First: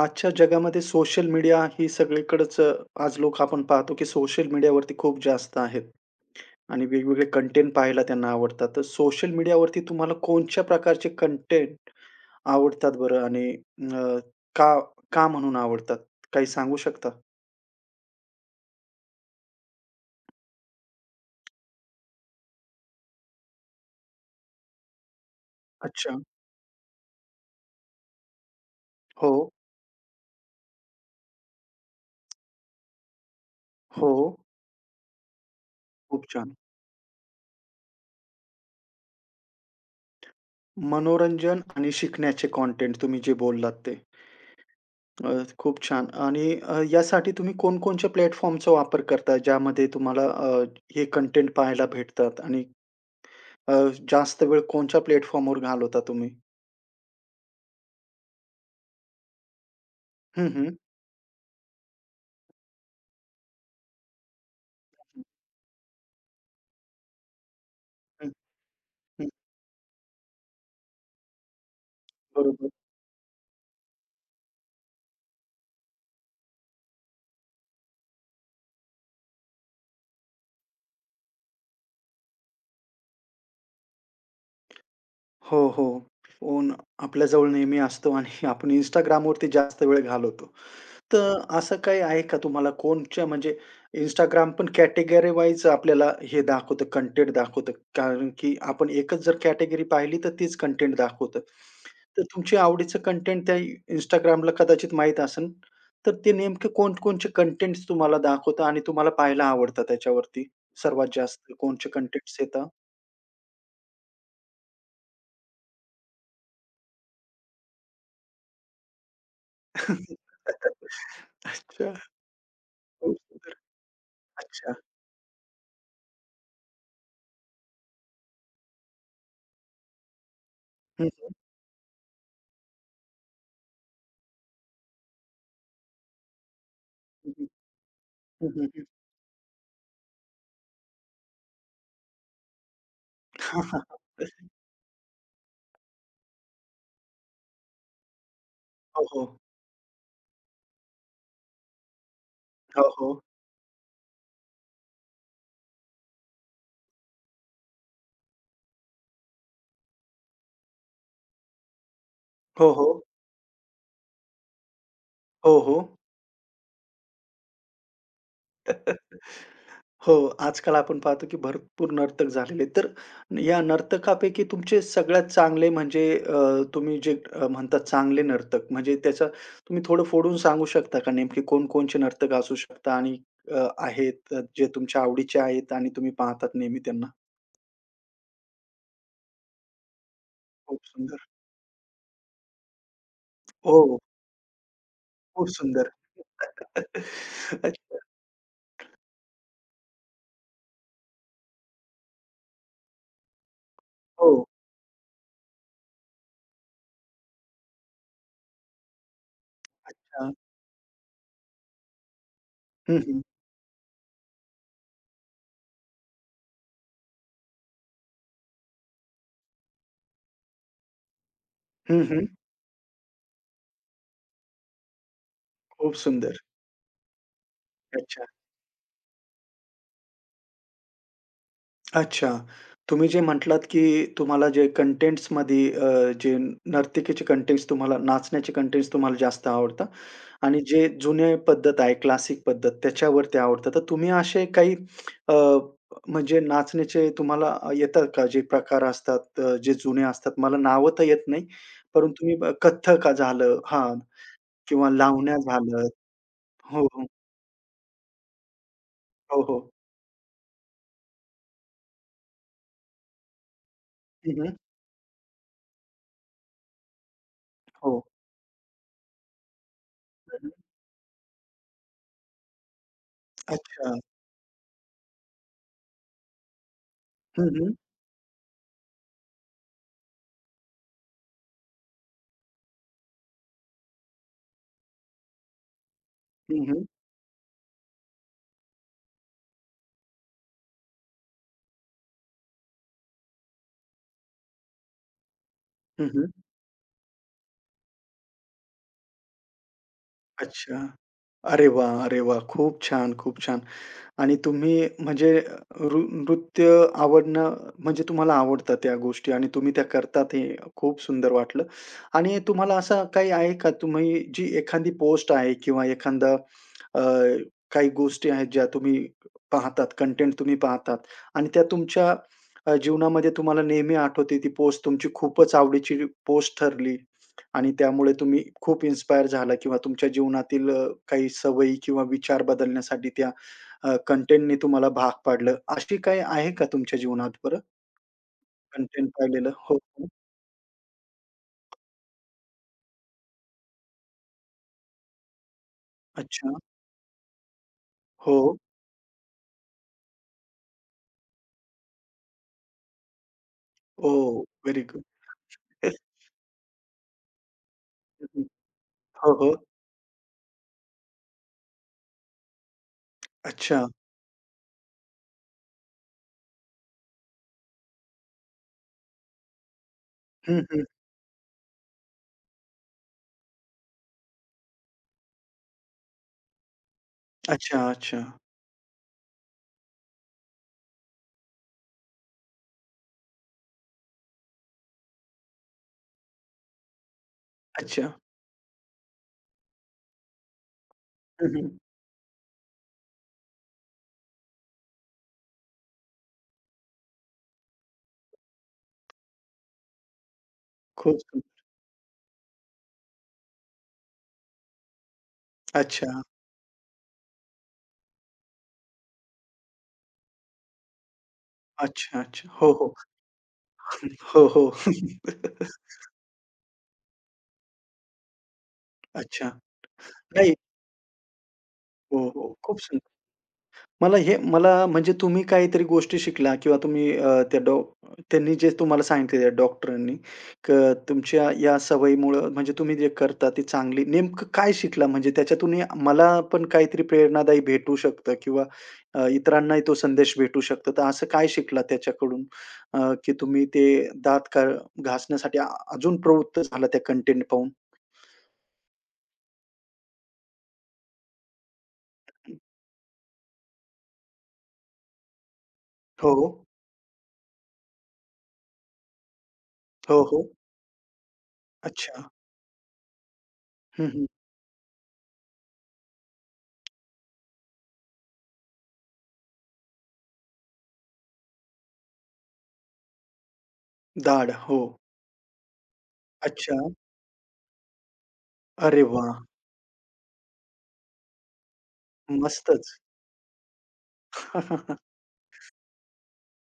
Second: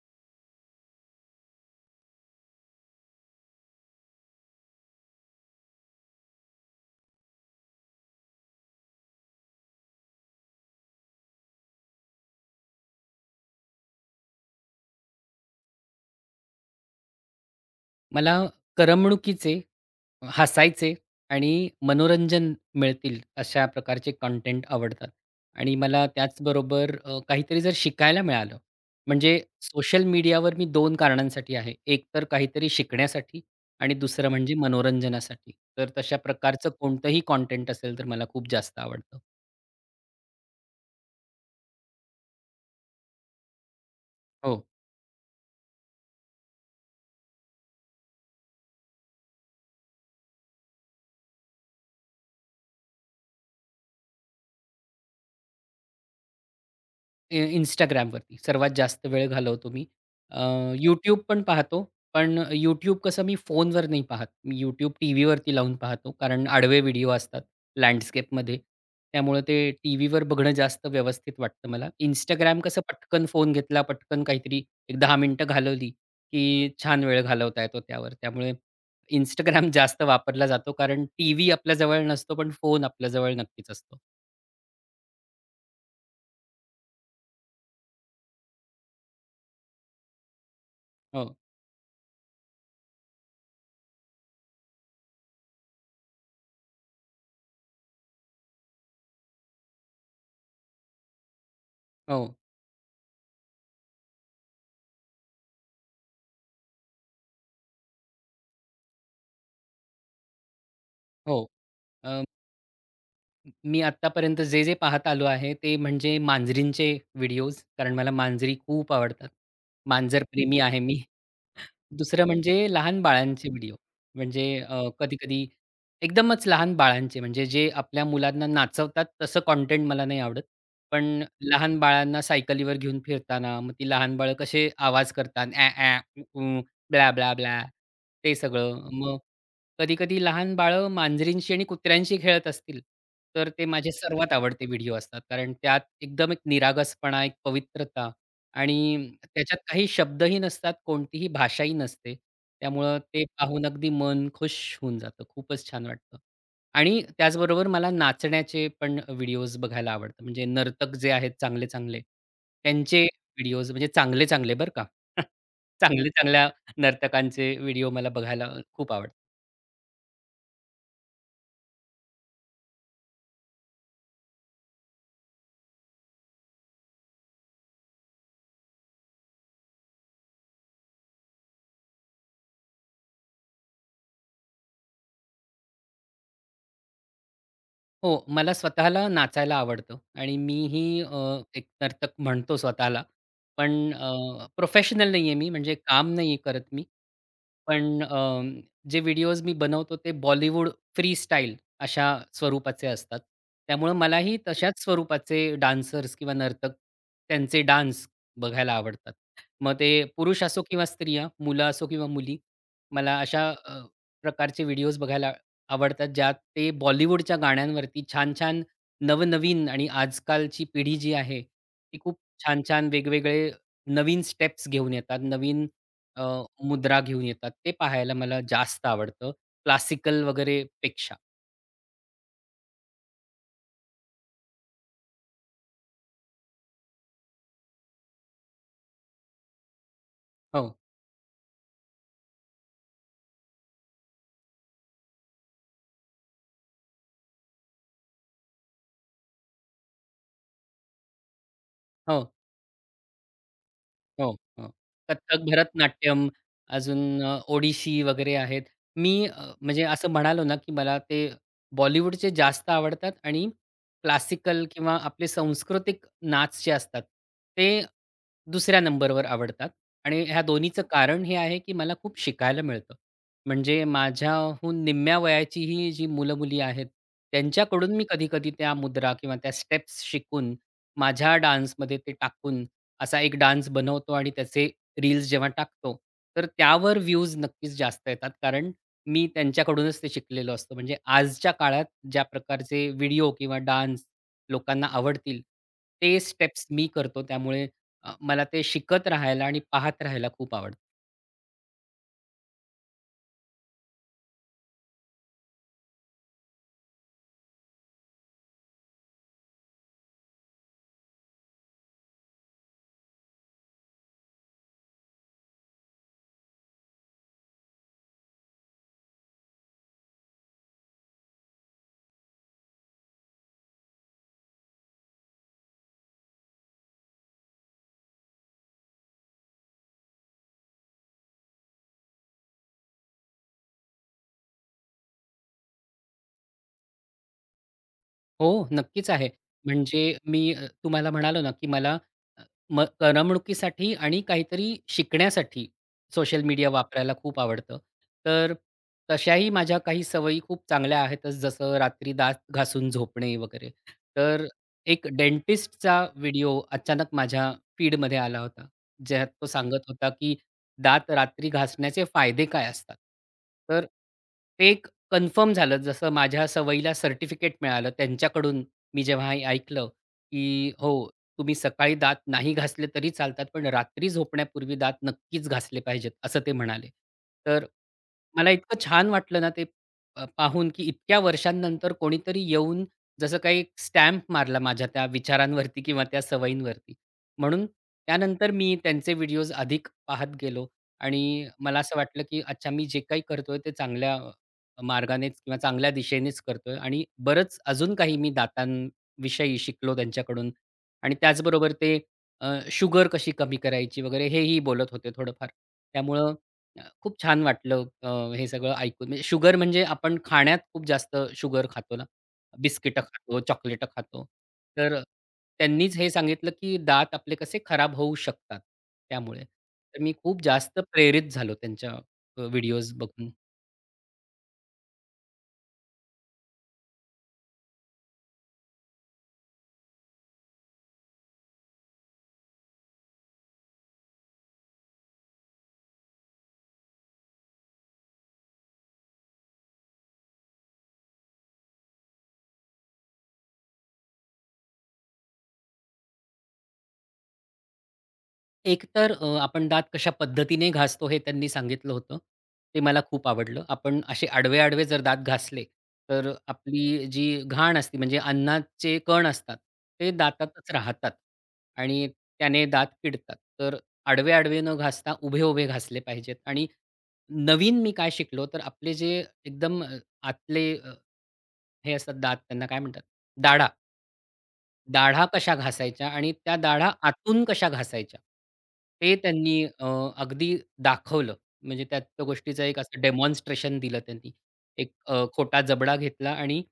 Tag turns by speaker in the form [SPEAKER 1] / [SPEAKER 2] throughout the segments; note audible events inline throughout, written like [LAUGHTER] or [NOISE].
[SPEAKER 1] आजच्या जगामध्ये social media ही सगळीकडेच आज लोक आपण पाहतो की सोशल मीडियावरती खूप जास्त आहेत आणि वेगवेगळे कंटेंट पाहायला त्यांना आवडतात. तर सोशल मीडियावरती तुम्हाला कोणत्या प्रकारचे कंटेंट आवडतात बरं आणि अ, का का म्हणून आवडतात? काही सांगू शकता?
[SPEAKER 2] मला करमणुकीचे, हसायचे आणि मनोरंजन मिळतील अशा प्रकारचे कंटेंट आवडतात आणि मला
[SPEAKER 1] अच्छा.
[SPEAKER 2] त्याचबरोबर काहीतरी जर शिकायला मिळालं,
[SPEAKER 1] हो,
[SPEAKER 2] म्हणजे सोशल मीडियावर मी 2 कारणांसाठी आहे. एक तर काहीतरी शिकण्यासाठी आणि
[SPEAKER 1] हो.
[SPEAKER 2] दुसरं म्हणजे मनोरंजनासाठी. तर तशा
[SPEAKER 1] खूप छान.
[SPEAKER 2] प्रकारचं कोणतंही कंटेंट असेल तर मला खूप जास्त आवडतं.
[SPEAKER 1] मनोरंजन आणि शिकण्याचे कंटेंट तुम्ही जे बोललात ते.
[SPEAKER 2] हो.
[SPEAKER 1] खूप छान आणि यासाठी तुम्ही कोणकोणच्या प्लॅटफॉर्मचा वापर करता ज्यामध्ये तुम्हाला हे कंटेंट पाहायला भेटतात आणि अ, जास्त वेळ कोणत्या प्लॅटफॉर्मवर घालवता तुम्ही?
[SPEAKER 2] Instagramवरती सर्वात जास्त वेळ घालवतो मी.
[SPEAKER 1] हं,
[SPEAKER 2] अच्छा.
[SPEAKER 1] हं.
[SPEAKER 2] YouTube पण पाहतो, पण YouTube कसं मी फोनवर नाही पाहत. मी YouTube टीव्हीवरती लावून पाहतो, कारण आडवे व्हिडिओ असतात
[SPEAKER 1] हं,
[SPEAKER 2] लँडस्केपमध्ये.
[SPEAKER 1] हं.
[SPEAKER 2] त्यामुळे ते टीव्हीवर बघणं जास्त व्यवस्थित वाटतं मला. Instagram
[SPEAKER 1] बरोबर.
[SPEAKER 2] कसं पटकन फोन घेतला, पटकन काहीतरी एक 10 मिनिटं घालवली, की छान वेळ घालवता येतो त्यावर. त्यामुळे Instagram [LAUGHS] जास्त वापरला जातो, कारण टीव्ही आपल्याजवळ नसतो, पण फोन आपल्याजवळ नक्कीच असतो.
[SPEAKER 1] हो, हो. फोन आपल्या जवळ नेहमी असतो आणि आपण Instagramवरती जास्त वेळ घालवतो.
[SPEAKER 2] हो,
[SPEAKER 1] तर असं काही आहे का तुम्हाला कोणच्या म्हणजे Instagram पण कॅटेगरी वाईज आपल्याला हे दाखवतं, कंटेंट दाखवतं. कारण की आपण एकच जर कॅटेगरी पाहिली तर तीच कंटेंट दाखवतं. तर
[SPEAKER 2] हो,
[SPEAKER 1] तुमच्या आवडीचं कंटेंट त्या Instagramला कदाचित माहीत असेल, तर ते नेमके कोणकोणचे कंटेंट्स तुम्हाला दाखवतं आणि तुम्हाला पाहायला आवडतं त्याच्यावरती सर्वात
[SPEAKER 2] हो.
[SPEAKER 1] जास्त कोणचे कंटेंट्स येतात?
[SPEAKER 2] मी आत्तापर्यंत जे पाहत आलो आहे, ते म्हणजे मांजरींचे व्हिडिओज कारण मला मांजरी खूप आवडतात. मांजर
[SPEAKER 1] [LAUGHS]
[SPEAKER 2] प्रेमी आहे मी.
[SPEAKER 1] अच्छा.
[SPEAKER 2] दुसरं म्हणजे लहान
[SPEAKER 1] खूप
[SPEAKER 2] बाळांचे
[SPEAKER 1] सुंदर.
[SPEAKER 2] व्हिडिओ. म्हणजे
[SPEAKER 1] अच्छा.
[SPEAKER 2] कधी-कधी एकदमच लहान बाळांचे म्हणजे जे आपल्या मुलांना नाचवतात तसं कंटेंट मला नाही आवडत. पण
[SPEAKER 1] हं, हं.
[SPEAKER 2] लहान बाळांना सायकलीवर घेऊन फिरताना मग ती लहान बाळं कसे आवाज करतात "ॲ ॲ, उ उ, ब्ला
[SPEAKER 1] हं,
[SPEAKER 2] ब्ला
[SPEAKER 1] हं.
[SPEAKER 2] ब्ला" ते
[SPEAKER 1] हं,
[SPEAKER 2] सगळं.
[SPEAKER 1] हं.
[SPEAKER 2] मग कधी-कधी लहान बाळं मांजरींशी आणि कुत्र्यांशी खेळत असतील, तर
[SPEAKER 1] हां,
[SPEAKER 2] ते
[SPEAKER 1] हां.
[SPEAKER 2] माझे सर्वात आवडते व्हिडिओ असतात. कारण त्यात एकदम एक निरागसपणा, एक पवित्रता आणि
[SPEAKER 1] हो, हो.
[SPEAKER 2] त्याच्यात काही शब्दही नसतात, कोणतीही भाषाही नसते.
[SPEAKER 1] हो,
[SPEAKER 2] त्यामुळं
[SPEAKER 1] हो.
[SPEAKER 2] ते पाहून अगदी मन खुश होऊन जातं. खूपच छान वाटतं. आणि त्याचबरोबर मला नाचण्याचे पण व्हिडिओज बघायला आवडतात. म्हणजे नर्तक जे आहेत चांगले-चांगले,
[SPEAKER 1] हो, हो.
[SPEAKER 2] त्यांचे व्हिडिओज म्हणजे चांगले-चांगले बरं का. [LAUGHS]
[SPEAKER 1] हो, हो.
[SPEAKER 2] चांगल्या-चांगल्या नर्तकांचे व्हिडिओ मला बघायला खूप आवडतात.
[SPEAKER 1] [LAUGHS] हो, आजकाल आपण पाहतो की भरपूर नर्तक झालेले आहेत. तर या नर्तकापैकी तुमचे सगळ्यात चांगले म्हणजे तुम्ही जे म्हणतात चांगले नर्तक म्हणजे त्याचा तुम्ही थोडं फोडून सांगू शकता का नेमके कोण-कोणचे नर्तक असू शकता आणि आहेत जे तुमच्या आवडीचे आहेत आणि तुम्ही पाहतात नेहमी त्यांना?
[SPEAKER 2] हो, मला स्वतःला नाचायला आवडतं आणि
[SPEAKER 1] खूप
[SPEAKER 2] मीही
[SPEAKER 1] सुंदर.
[SPEAKER 2] एक नर्तक म्हणतो स्वतःला.
[SPEAKER 1] हो,
[SPEAKER 2] पण
[SPEAKER 1] हो.
[SPEAKER 2] प्रोफेशनल नाही आहे
[SPEAKER 1] खूप
[SPEAKER 2] मी, म्हणजे
[SPEAKER 1] सुंदर.
[SPEAKER 2] काम नाही करत मी.
[SPEAKER 1] [LAUGHS] अच्छा.
[SPEAKER 2] पण जे व्हिडिओज मी बनवतो ते बॉलिवूड फ्रीस्टाईल अशा स्वरूपाचे असतात. त्यामुळं
[SPEAKER 1] हो.
[SPEAKER 2] मलाही तशाच स्वरूपाचे डान्सर्स किंवा नर्तक त्यांचे डान्स बघायला आवडतात. मग ते
[SPEAKER 1] अच्छा.
[SPEAKER 2] पुरुष असो किंवा स्त्रिया, मुलं असो किंवा मुली,
[SPEAKER 1] हं,
[SPEAKER 2] मला
[SPEAKER 1] हं.
[SPEAKER 2] अशा प्रकारचे व्हिडिओज बघायला आवडतात, ज्यात ते बॉलिवूडच्या गाण्यांवरती छान-छान नवनवीन आणि आजकालची पिढी जी आहे, ती
[SPEAKER 1] हं,
[SPEAKER 2] खूप
[SPEAKER 1] हं.
[SPEAKER 2] छान-छान वेगवेगळे नवीन स्टेप्स घेऊन येतात, नवीन
[SPEAKER 1] खूप
[SPEAKER 2] अ,
[SPEAKER 1] सुंदर.
[SPEAKER 2] मुद्रा घेऊन येतात. ते पाहायला
[SPEAKER 1] अच्छा.
[SPEAKER 2] मला जास्त आवडतं, क्लासिकल वगैरे पेक्षा.
[SPEAKER 1] अच्छा. तुम्ही जे म्हटलात, की तुम्हाला जे कंटेंट्समध्ये जे नर्तिकेचे कंटेंट्स तुम्हाला नाचण्याचे कंटेंट्स तुम्हाला जास्त आवडतात आणि
[SPEAKER 2] हो,
[SPEAKER 1] जे जुने पद्धत आहे, क्लासिक पद्धत त्याच्यावरती आवडतात. तर तुम्ही असे काही अ, म्हणजे नाचण्याचे तुम्हाला येतात का? जे प्रकार असतात जे जुने असतात. मला नावं तर येत नाही, परंतु
[SPEAKER 2] हो.
[SPEAKER 1] मी कथ्थक झालं हां
[SPEAKER 2] हो, हो.
[SPEAKER 1] किंवा लावण्या
[SPEAKER 2] कथ्थक,
[SPEAKER 1] झालं.
[SPEAKER 2] भरतनाट्यम
[SPEAKER 1] हो,
[SPEAKER 2] अजून
[SPEAKER 1] हो.
[SPEAKER 2] अ, ओडिशी वगैरे आहेत. मी
[SPEAKER 1] हो,
[SPEAKER 2] अ,
[SPEAKER 1] हो.
[SPEAKER 2] म्हणजे असं म्हणालो ना, की मला ते बॉलिवूडचे जास्त आवडतात आणि
[SPEAKER 1] हं, हं.
[SPEAKER 2] क्लासिकल किंवा आपले सांस्कृतिक नाच जे असतात, ते
[SPEAKER 1] हो.
[SPEAKER 2] दुसऱ्या नंबरवर आवडतात. आणि ह्या
[SPEAKER 1] हं,
[SPEAKER 2] दोन्हीचं कारण हे आहे, की मला खूप शिकायला मिळतं. म्हणजे
[SPEAKER 1] अच्छा.
[SPEAKER 2] माझ्याहून निम्म्या वयाची ही जी मुलं-मुली आहेत,
[SPEAKER 1] हं, हं.
[SPEAKER 2] त्यांच्याकडून मी कधी-कधी त्या मुद्रा किंवा त्या स्टेप्स शिकून, माझ्या डान्समध्ये ते टाकून असा एक डान्स बनवतो आणि त्याचे रील्स जेव्हा टाकतो, तर
[SPEAKER 1] हं, हं.
[SPEAKER 2] त्यावर व्ह्यूज नक्कीच जास्त येतात. कारण मी त्यांच्याकडूनच ते शिकलेलो असतो. म्हणजे आजच्या काळात ज्या प्रकारचे व्हिडिओ किंवा डान्स लोकांना आवडतील, ते
[SPEAKER 1] हं,
[SPEAKER 2] स्टेप्स मी करतो. त्यामुळे मला ते शिकत राहायला आणि पाहत राहायला खूप आवडतं.
[SPEAKER 1] अच्छा. अरे वा, अरे वा, खूप छान, खूप छान. आणि तुम्ही म्हणजे नृत्य आवडणं म्हणजे तुम्हाला आवडतात त्या गोष्टी आणि तुम्ही त्या करतात हे खूप सुंदर वाटलं. आणि तुम्हाला असा काही आहे का तुम्ही जी एखादी पोस्ट आहे किंवा एखादा अ, काही गोष्टी आहेत ज्या तुम्ही पाहतात, कंटेंट तुम्ही पाहतात आणि त्या तुमच्या जीवनामध्ये तुम्हाला नेहमी आठवते ती पोस्ट तुमची खूपच आवडीची पोस्ट ठरली आणि त्यामुळे तुम्ही खूप इन्स्पायर झाला किंवा तुमच्या जीवनातील काही सवयी किंवा विचार बदलण्यासाठी त्या कंटेंटनी तुम्हाला भाग पाडलं. अशी काही आहे का तुमच्या जीवनात बरं?
[SPEAKER 2] हो,
[SPEAKER 1] कंटेंट
[SPEAKER 2] नक्कीच आहे.
[SPEAKER 1] पाहिलेलं? हो,
[SPEAKER 2] म्हणजे
[SPEAKER 1] हो.
[SPEAKER 2] मी तुम्हाला म्हणालो ना, की मला अ, म करमणुकीसाठी आणि काहीतरी शिकण्यासाठी सोशल
[SPEAKER 1] अच्छा.
[SPEAKER 2] मीडिया वापरायला खूप आवडतं.
[SPEAKER 1] हो.
[SPEAKER 2] तर तशाही माझ्या काही सवयी खूप चांगल्या आहेतच, जसं रात्री दात घासून झोपणे वगैरे.
[SPEAKER 1] ओह!
[SPEAKER 2] तर
[SPEAKER 1] व्हेरी गुड.
[SPEAKER 2] एक
[SPEAKER 1] येस.
[SPEAKER 2] डेंटिस्टचा व्हिडिओ अचानक माझ्या फीडमध्ये
[SPEAKER 1] हं,
[SPEAKER 2] आला
[SPEAKER 1] हं.
[SPEAKER 2] होता. ज्यात
[SPEAKER 1] हो,
[SPEAKER 2] तो
[SPEAKER 1] हो.
[SPEAKER 2] सांगत होता, की दात रात्री घासण्याचे फायदे काय असतात?
[SPEAKER 1] अच्छा.
[SPEAKER 2] तर ते कन्फर्म झालं, जसं माझ्या सवयीला सर्टिफिकेट मिळालं त्यांच्याकडून मी जेव्हा हे ऐकलं,
[SPEAKER 1] हं,
[SPEAKER 2] की
[SPEAKER 1] हं.
[SPEAKER 2] "हो, तुम्ही सकाळी दात नाही घासले तरी चालतात, पण रात्री झोपण्यापूर्वी दात नक्कीच घासले पाहिजेत," असं ते म्हणाले. तर
[SPEAKER 1] अच्छा, अच्छा,
[SPEAKER 2] मला इतकं छान वाटलं ना ते पाहून, की इतक्या वर्षांनंतर कोणीतरी येऊन जसं काही स्टॅम्प मारला माझ्या त्या विचारांवरती किंवा त्या सवयींवरती. म्हणून
[SPEAKER 1] अच्छा.
[SPEAKER 2] त्यानंतर मी त्यांचे व्हिडिओज अधिक पाहत गेलो आणि
[SPEAKER 1] हं, हं.
[SPEAKER 2] मला असं वाटलं, की अच्छा मी जे काही करतोय ते चांगल्या मार्गानेच किंवा चांगल्या दिशेनेच करतोय आणि बरंच अजून काही मी दातांविषयी शिकलो त्यांच्याकडून आणि
[SPEAKER 1] खूप सुंदर.
[SPEAKER 2] त्याचबरोबर ते शुगर कशी कमी करायची वगैरे हेही बोलत होते थोडंफार.
[SPEAKER 1] अच्छा,
[SPEAKER 2] त्यामुळं खूप छान वाटलं हे सगळं ऐकून. म्हणजे शुगर म्हणजे आपण खाण्यात खूप जास्त शुगर खातो ना.
[SPEAKER 1] अच्छा, अच्छा. हो, हो.
[SPEAKER 2] बिस्किटं खातो, चॉकलेटं
[SPEAKER 1] [LAUGHS]
[SPEAKER 2] खातो.
[SPEAKER 1] हो, हो.
[SPEAKER 2] तर त्यांनीच हे सांगितलं, की दात आपले कसे खराब होऊ शकतात त्यामुळे.
[SPEAKER 1] अच्छा.
[SPEAKER 2] तर मी खूप
[SPEAKER 1] नाही.
[SPEAKER 2] जास्त प्रेरित झालो त्यांच्या
[SPEAKER 1] हो, हो. खूप
[SPEAKER 2] व्हिडिओज
[SPEAKER 1] सुंदर.
[SPEAKER 2] बघून.
[SPEAKER 1] मला हे म्हणजे तुम्ही काहीतरी गोष्टी शिकला किंवा तुम्ही अ, त्या डॉ त्यांनी जे तुम्हाला सांगितले त्या डॉक्टरांनी, क तुमच्या या सवयीमुळं म्हणजे तुम्ही जे करता ती चांगली नेमकं काय शिकला? म्हणजे त्याच्यातून मला पण काहीतरी प्रेरणादायी भेटू शकतं किंवा इतरांनाही तो संदेश भेटू शकतो. तर असं काय शिकला त्याच्याकडून की तुम्ही ते दात घा घासण्यासाठी अजून प्रवृत्त झाला त्या कंटेंट पाहून?
[SPEAKER 2] एकतर आपण दात कशा पद्धतीने घासतो हे त्यांनी सांगितलं होतं. ते मला खूप आवडलं. आपण असे आडवे-आडवे जर दात घासले, तर
[SPEAKER 1] हो, हो.
[SPEAKER 2] आपली जी घाण असते म्हणजे अन्नाचे कण असतात, ते
[SPEAKER 1] हो, हो.
[SPEAKER 2] दातातच राहतात आणि
[SPEAKER 1] अच्छा.
[SPEAKER 2] त्याने दात किडतात. तर
[SPEAKER 1] हं, हं.
[SPEAKER 2] आडवे-आडवे न घासता उभे-उभे घासले पाहिजेत आणि नवीन मी काय शिकलो, तर आपले जे एकदम आतले हे असतात दात त्यांना काय म्हणतात? दाढा.
[SPEAKER 1] दाढ. हो.
[SPEAKER 2] दाढा कशा घासायच्या आणि त्या
[SPEAKER 1] अच्छा.
[SPEAKER 2] दाढा आतून कशा घासायच्या,
[SPEAKER 1] अरे
[SPEAKER 2] ते
[SPEAKER 1] वाह!
[SPEAKER 2] त्यांनी अगदी दाखवलं. म्हणजे त्या त्या गोष्टीचं एक
[SPEAKER 1] मस्तच.
[SPEAKER 2] असं डेमॉन्स्ट्रेशन दिलं त्यांनी. एक
[SPEAKER 1] [LAUGHS]
[SPEAKER 2] अ, खोटा जबडा घेतला आणि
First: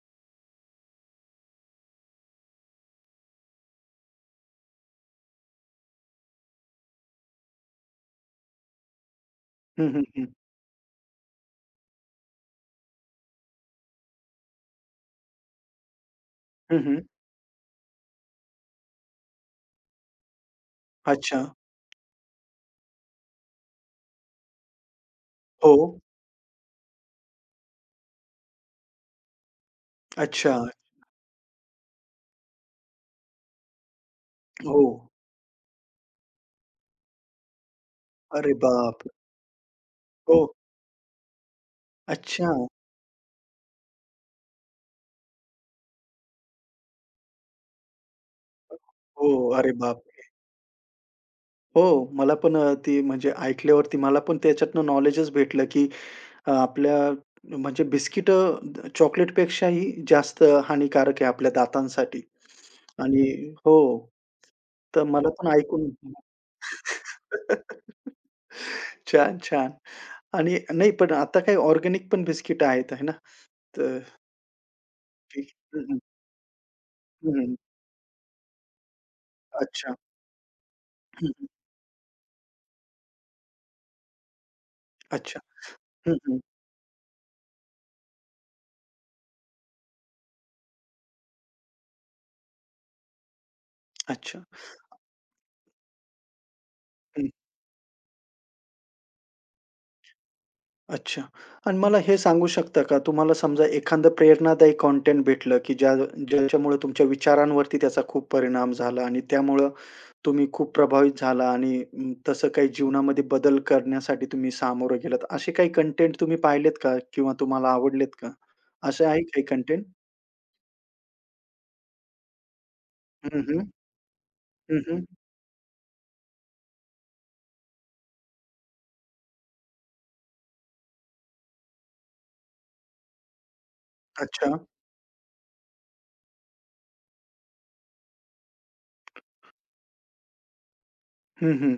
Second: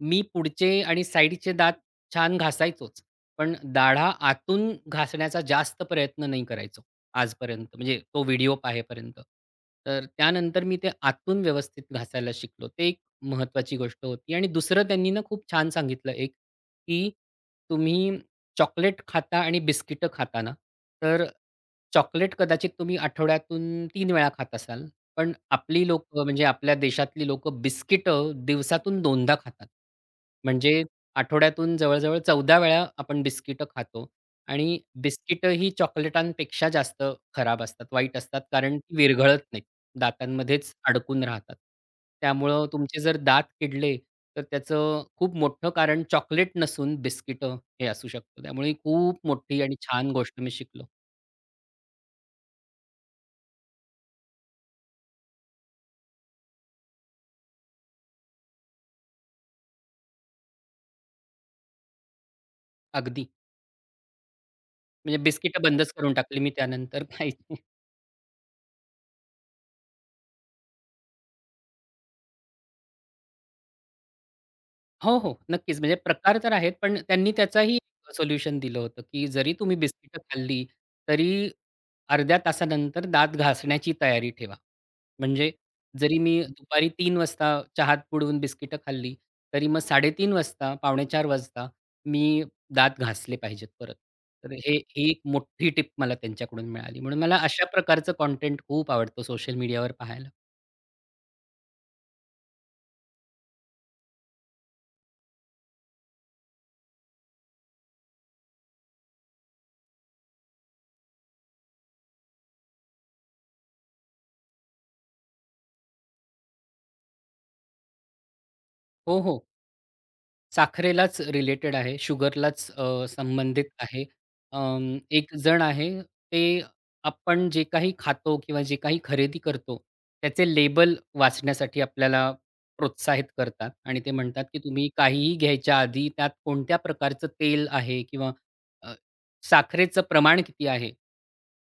[SPEAKER 2] मी पुढचे आणि साइडचे दात छान घासायचोच. पण दाढा आतून घासण्याचा जास्त प्रयत्न नाही करायचो आजपर्यंत, म्हणजे तो व्हिडिओ पाहेपर्यंत.
[SPEAKER 1] हं, हं,
[SPEAKER 2] तर
[SPEAKER 1] हं.
[SPEAKER 2] त्यानंतर मी ते आतून व्यवस्थित घासायला शिकलो. ते एक महत्त्वाची गोष्ट होती आणि दुसरं त्यांनी ना खूप छान सांगितलं एक
[SPEAKER 1] हं, हं.
[SPEAKER 2] की तुम्ही चॉकलेट खाता आणि बिस्किटं खाता ना, तर
[SPEAKER 1] अच्छा.
[SPEAKER 2] चॉकलेट कदाचित तुम्ही आठवड्यातून 3 वेळा खात असाल. पण
[SPEAKER 1] हो.
[SPEAKER 2] आपली लोकं म्हणजे आपल्या देशातली लोकं बिस्किटं दिवसातून 2दा खातात.
[SPEAKER 1] अच्छा.
[SPEAKER 2] म्हणजे आठवड्यातून जवळ-जवळ 14 वेळा आपण बिस्किटं खातो आणि
[SPEAKER 1] हो.
[SPEAKER 2] बिस्किटं ही चॉकलेटांपेक्षा जास्त खराब असतात, वाईट असतात
[SPEAKER 1] अरे
[SPEAKER 2] कारण ती
[SPEAKER 1] बाप!
[SPEAKER 2] विरघळत नाहीत.
[SPEAKER 1] हो.
[SPEAKER 2] दातांमध्येच अडकून राहतात.
[SPEAKER 1] अच्छा.
[SPEAKER 2] त्यामुळं तुमचे जर दात किडले, तर त्याचं खूप मोठं कारण चॉकलेट नसून बिस्किटं हे असू शकतं. त्यामुळे ही खूप
[SPEAKER 1] हो.
[SPEAKER 2] मोठी
[SPEAKER 1] अरे
[SPEAKER 2] आणि छान
[SPEAKER 1] बापरे!
[SPEAKER 2] गोष्ट मी शिकलो.
[SPEAKER 1] हो. मला पण ती म्हणजे ऐकल्यावरती मला पण त्याच्यातनं नॉलेजच भेटलं, की आपल्या म्हणजे बिस्किटं चॉकलेटपेक्षाही जास्त हानिकारक आहे आपल्या दातांसाठी. आणि
[SPEAKER 2] अगदी.
[SPEAKER 1] हो. तर
[SPEAKER 2] म्हणजे
[SPEAKER 1] मला पण
[SPEAKER 2] बिस्किटं
[SPEAKER 1] ऐकून
[SPEAKER 2] बंदच करून टाकली मी त्यानंतर [LAUGHS] खायची.
[SPEAKER 1] [LAUGHS] छान, छान. आणि नाही पण आता काही ऑर्गॅनिक पण बिस्किटं आहेत, आहे ना? तर
[SPEAKER 2] हो, हो.
[SPEAKER 1] ते
[SPEAKER 2] नक्कीच.
[SPEAKER 1] हं,
[SPEAKER 2] म्हणजे
[SPEAKER 1] हं.
[SPEAKER 2] प्रकार तर आहेत, पण त्यांनी
[SPEAKER 1] हं, हं.
[SPEAKER 2] त्याचाही सोल्युशन दिलं होतं, की जरी तुम्ही
[SPEAKER 1] अच्छा.
[SPEAKER 2] बिस्किटं खाल्ली,
[SPEAKER 1] हं, हं.
[SPEAKER 2] तरी अर्ध्या तासानंतर दात घासण्याची तयारी ठेवा.
[SPEAKER 1] अच्छा.
[SPEAKER 2] म्हणजे
[SPEAKER 1] हं,
[SPEAKER 2] जरी
[SPEAKER 1] हं.
[SPEAKER 2] मी दुपारी 3 वाजता चहात बुडवून बिस्किटं खाल्ली, तरी मग 3:30 वाजता, 3:45 वाजता मी दात घासले पाहिजेत परत.
[SPEAKER 1] अच्छा.
[SPEAKER 2] तर हे ही एक मोठी टिप मला त्यांच्याकडून मिळाली. म्हणून
[SPEAKER 1] हं.
[SPEAKER 2] मला अशा प्रकारचं कंटेंट खूप आवडतं सोशल मीडियावर पाहायला.
[SPEAKER 1] अच्छा. आणि मला हे सांगू शकता का, तुम्हाला समजा एखादं प्रेरणादायी कंटेंट भेटलं, की ज्याच्यामुळे तुमच्या विचारांवरती त्याचा खूप परिणाम झाला आणि त्यामुळं तुम्ही खूप प्रभावित झाला आणि तसं काही जीवनामध्ये बदल करण्यासाठी तुम्ही सामोरं गेलात. असे काही कंटेंट तुम्ही पाहिलेत का? किंवा तुम्हाला आवडलेत का? असे
[SPEAKER 2] हो,
[SPEAKER 1] आहे काही
[SPEAKER 2] हो.
[SPEAKER 1] कंटेंट?
[SPEAKER 2] साखरेलाच रिलेटेड आहे, शुगरलाच
[SPEAKER 1] हं,
[SPEAKER 2] संबंधित
[SPEAKER 1] हं.
[SPEAKER 2] आहे.
[SPEAKER 1] हं,
[SPEAKER 2] अं,
[SPEAKER 1] हं.
[SPEAKER 2] एक जण आहे, ते आपण जे काही खातो किंवा जे काही खरेदी करतो, त्याचे लेबल वाचण्यासाठी आपल्याला प्रोत्साहित करतात आणि ते म्हणतात,
[SPEAKER 1] अच्छा.
[SPEAKER 2] की तुम्ही काहीही घ्यायच्या आधी त्यात कोणत्या प्रकारचं तेल आहे किंवा अ, साखरेचं प्रमाण किती आहे,
[SPEAKER 1] हं, हं.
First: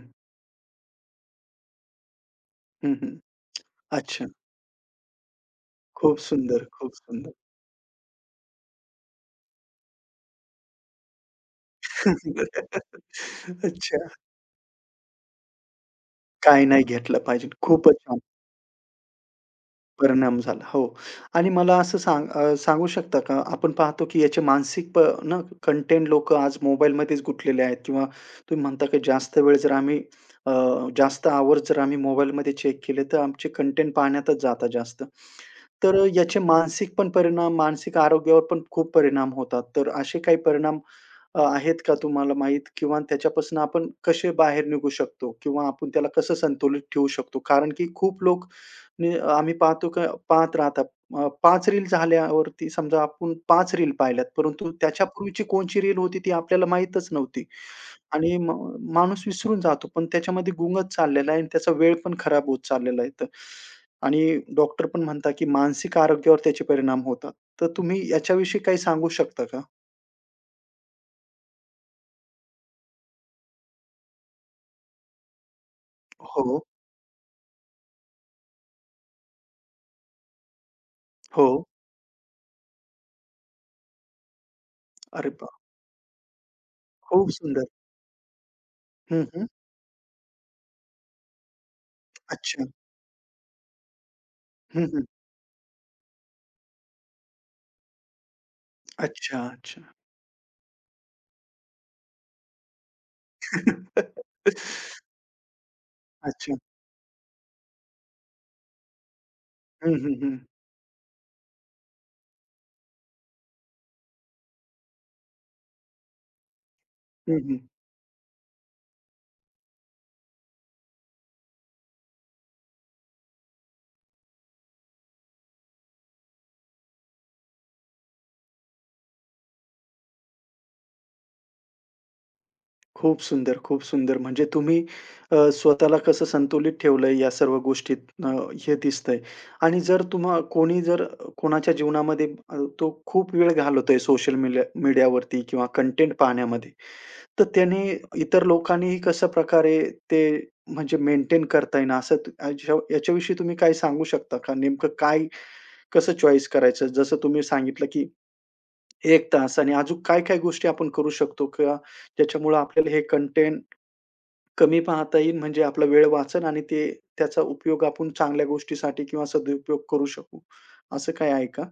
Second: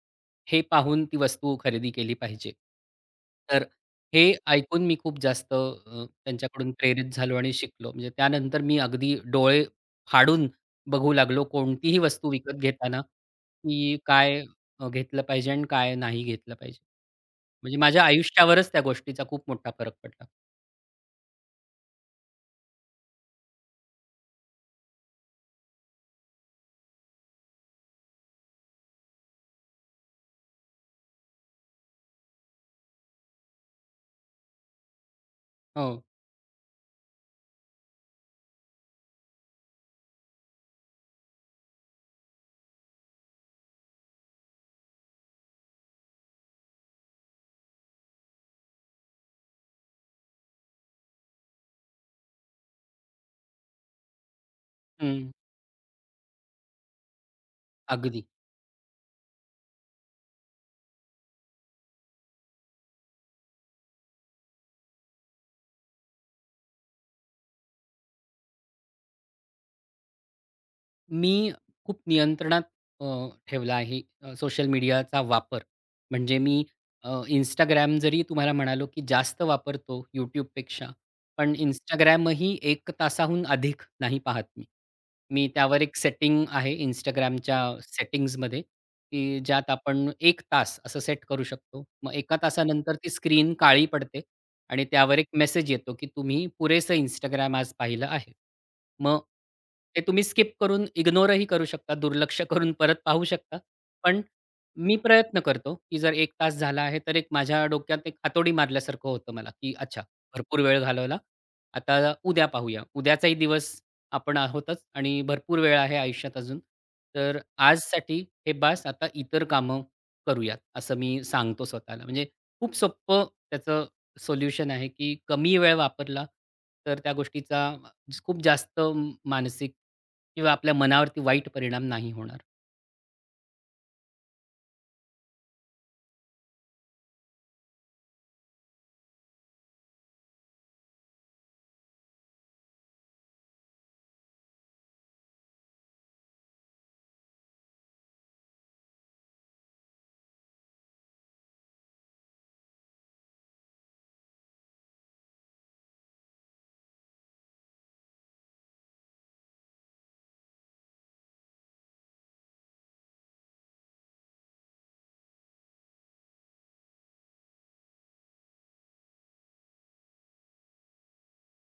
[SPEAKER 2] हे पाहून ती वस्तू खरेदी केली पाहिजे.
[SPEAKER 1] हं, हं.
[SPEAKER 2] तर हे
[SPEAKER 1] अच्छा.
[SPEAKER 2] ऐकून मी खूप जास्त
[SPEAKER 1] खूप सुंदर,
[SPEAKER 2] त्यांच्याकडून
[SPEAKER 1] खूप
[SPEAKER 2] प्रेरित
[SPEAKER 1] सुंदर.
[SPEAKER 2] झालो आणि शिकलो. म्हणजे त्यानंतर मी अगदी डोळे फाडून बघू लागलो कोणतीही वस्तू विकत
[SPEAKER 1] [LAUGHS]
[SPEAKER 2] घेताना, की
[SPEAKER 1] अच्छा.
[SPEAKER 2] काय घेतलं पाहिजे आणि काय नाही घेतलं
[SPEAKER 1] काय
[SPEAKER 2] पाहिजे.
[SPEAKER 1] नाही घेतलं पाहिजे.
[SPEAKER 2] म्हणजे
[SPEAKER 1] खूपच
[SPEAKER 2] माझ्या
[SPEAKER 1] छान.
[SPEAKER 2] आयुष्यावरच त्या गोष्टीचा खूप मोठा फरक पडला.
[SPEAKER 1] परिणाम झाला. हो. आणि मला असं सांगू शकता का? आपण पाहतो की याचे मानसिक प ना कंटेंट लोकं आज मोबाईलमध्येच गुंतलेले आहेत किंवा तुम्ही म्हणता की जास्त वेळ जर आम्ही अ, जास्त आवर्स जर आम्ही मोबाईलमध्ये चेक केले, तर आमचे कंटेंट पाहण्यातच जातात जास्त.
[SPEAKER 2] हो.
[SPEAKER 1] तर याचे मानसिक पण परिणाम, मानसिक आरोग्यावर पण खूप परिणाम होतात. तर असे काही परिणाम आहेत का तुम्हाला माहीत? किंवा त्याच्यापासून आपण कसे बाहेर निघू शकतो? किंवा आपण त्याला कसं संतुलित ठेवू शकतो? कारण की खूप लोक आणि आम्ही पाहतो का पाहत राहतात. 5 रील झाल्यावरती समजा आपण 5 रील पाहिल्यात, परंतु
[SPEAKER 2] हं.
[SPEAKER 1] त्याच्यापूर्वीची कोणची रील होती ती आपल्याला माहीतच नव्हती
[SPEAKER 2] अगदी.
[SPEAKER 1] आणि माणूस विसरून जातो. पण त्याच्यामध्ये गुंगच चाललेला आहे आणि त्याचा वेळ पण खराब होत चाललेला आहे. तर आणि डॉक्टर पण म्हणतात, की मानसिक आरोग्यावर त्याचे परिणाम होतात. तर तुम्ही याच्याविषयी काही सांगू शकता का?
[SPEAKER 2] मी खूप नियंत्रणात अ, ठेवला आहे सोशल मीडियाचा वापर. म्हणजे
[SPEAKER 1] हो,
[SPEAKER 2] मी अ, Instagram जरी तुम्हाला म्हणालो, की जास्त वापरतो YouTubeपेक्षा,
[SPEAKER 1] हो.
[SPEAKER 2] पण Instagramही 1 तासाहून अधिक नाही पाहत मी.
[SPEAKER 1] अरे
[SPEAKER 2] मी
[SPEAKER 1] वाह!
[SPEAKER 2] त्यावर एक सेटिंग आहे
[SPEAKER 1] खूप
[SPEAKER 2] Instagramच्या
[SPEAKER 1] सुंदर.
[SPEAKER 2] सेटिंग्जमध्ये,
[SPEAKER 1] हं,
[SPEAKER 2] की
[SPEAKER 1] हं.
[SPEAKER 2] ज्यात आपण 1 तास असं सेट करू शकतो. मग एका
[SPEAKER 1] अच्छा.
[SPEAKER 2] तासानंतर ती स्क्रीन काळी पडते
[SPEAKER 1] हं,
[SPEAKER 2] आणि
[SPEAKER 1] हं.
[SPEAKER 2] त्यावर एक मेसेज येतो, की तुम्ही पुरेसं इंस्टाग्राम आज पाहिलं आहे. मग
[SPEAKER 1] अच्छा, अच्छा.
[SPEAKER 2] ते तुम्ही स्किप करून इग्नोरही करू शकता, दुर्लक्ष करून परत पाहू शकता. पण
[SPEAKER 1] [LAUGHS]
[SPEAKER 2] मी प्रयत्न करतो, की जर एक
[SPEAKER 1] अच्छा.
[SPEAKER 2] तास झाला आहे, तर एक माझ्या डोक्यात एक हातोडी मारल्यासारखं होतं मला, की
[SPEAKER 1] हं,
[SPEAKER 2] अच्छा
[SPEAKER 1] हं, हं.
[SPEAKER 2] भरपूर वेळ घालवला. आता उद्या पाहूया. उद्याचाही दिवस आपण आहोतच आणि भरपूर वेळ आहे आयुष्यात अजून. तर
[SPEAKER 1] हं,
[SPEAKER 2] आजसाठी हे बास, आता इतर कामं करूयात, असं मी सांगतो स्वतःला. म्हणजे खूप सोप्पं त्याचं सोल्युशन आहे, की कमी वेळ वापरला, तर त्या गोष्टीचा खूप जास्त मानसिक किंवा आपल्या मनावरती वाईट परिणाम नाही होणार.
[SPEAKER 1] खूप सुंदर, खूप सुंदर. म्हणजे तुम्ही स्वतःला कसं संतुलित ठेवलंय या सर्व गोष्टीत अ, हे दिसतंय. आणि जर तुम्हा कोणी जर कोणाच्या जीवनामध्ये तो खूप वेळ घालवतोय सोशल मीडियावरती किंवा कंटेंट पाहण्यामध्ये, तर त्याने इतर लोकांनीही कशा प्रकारे ते म्हणजे मेंटेन करता येईन असं याच्या याच्याविषयी तुम्ही काय सांगू शकता का? नेमकं काय कसं चॉईस करायचं? जसं तुम्ही सांगितलं, की 1 तास आणि अजून काय-काय गोष्टी आपण करू शकतो किंवा ज्याच्यामुळं आपल्याला हे कंटेंट कमी पाहता येईल म्हणजे आपला वेळ वाचेल आणि ते त्याचा उपयोग आपण चांगल्या गोष्टीसाठी किंवा सदुपयोग करू शकू. असं काही आहे का?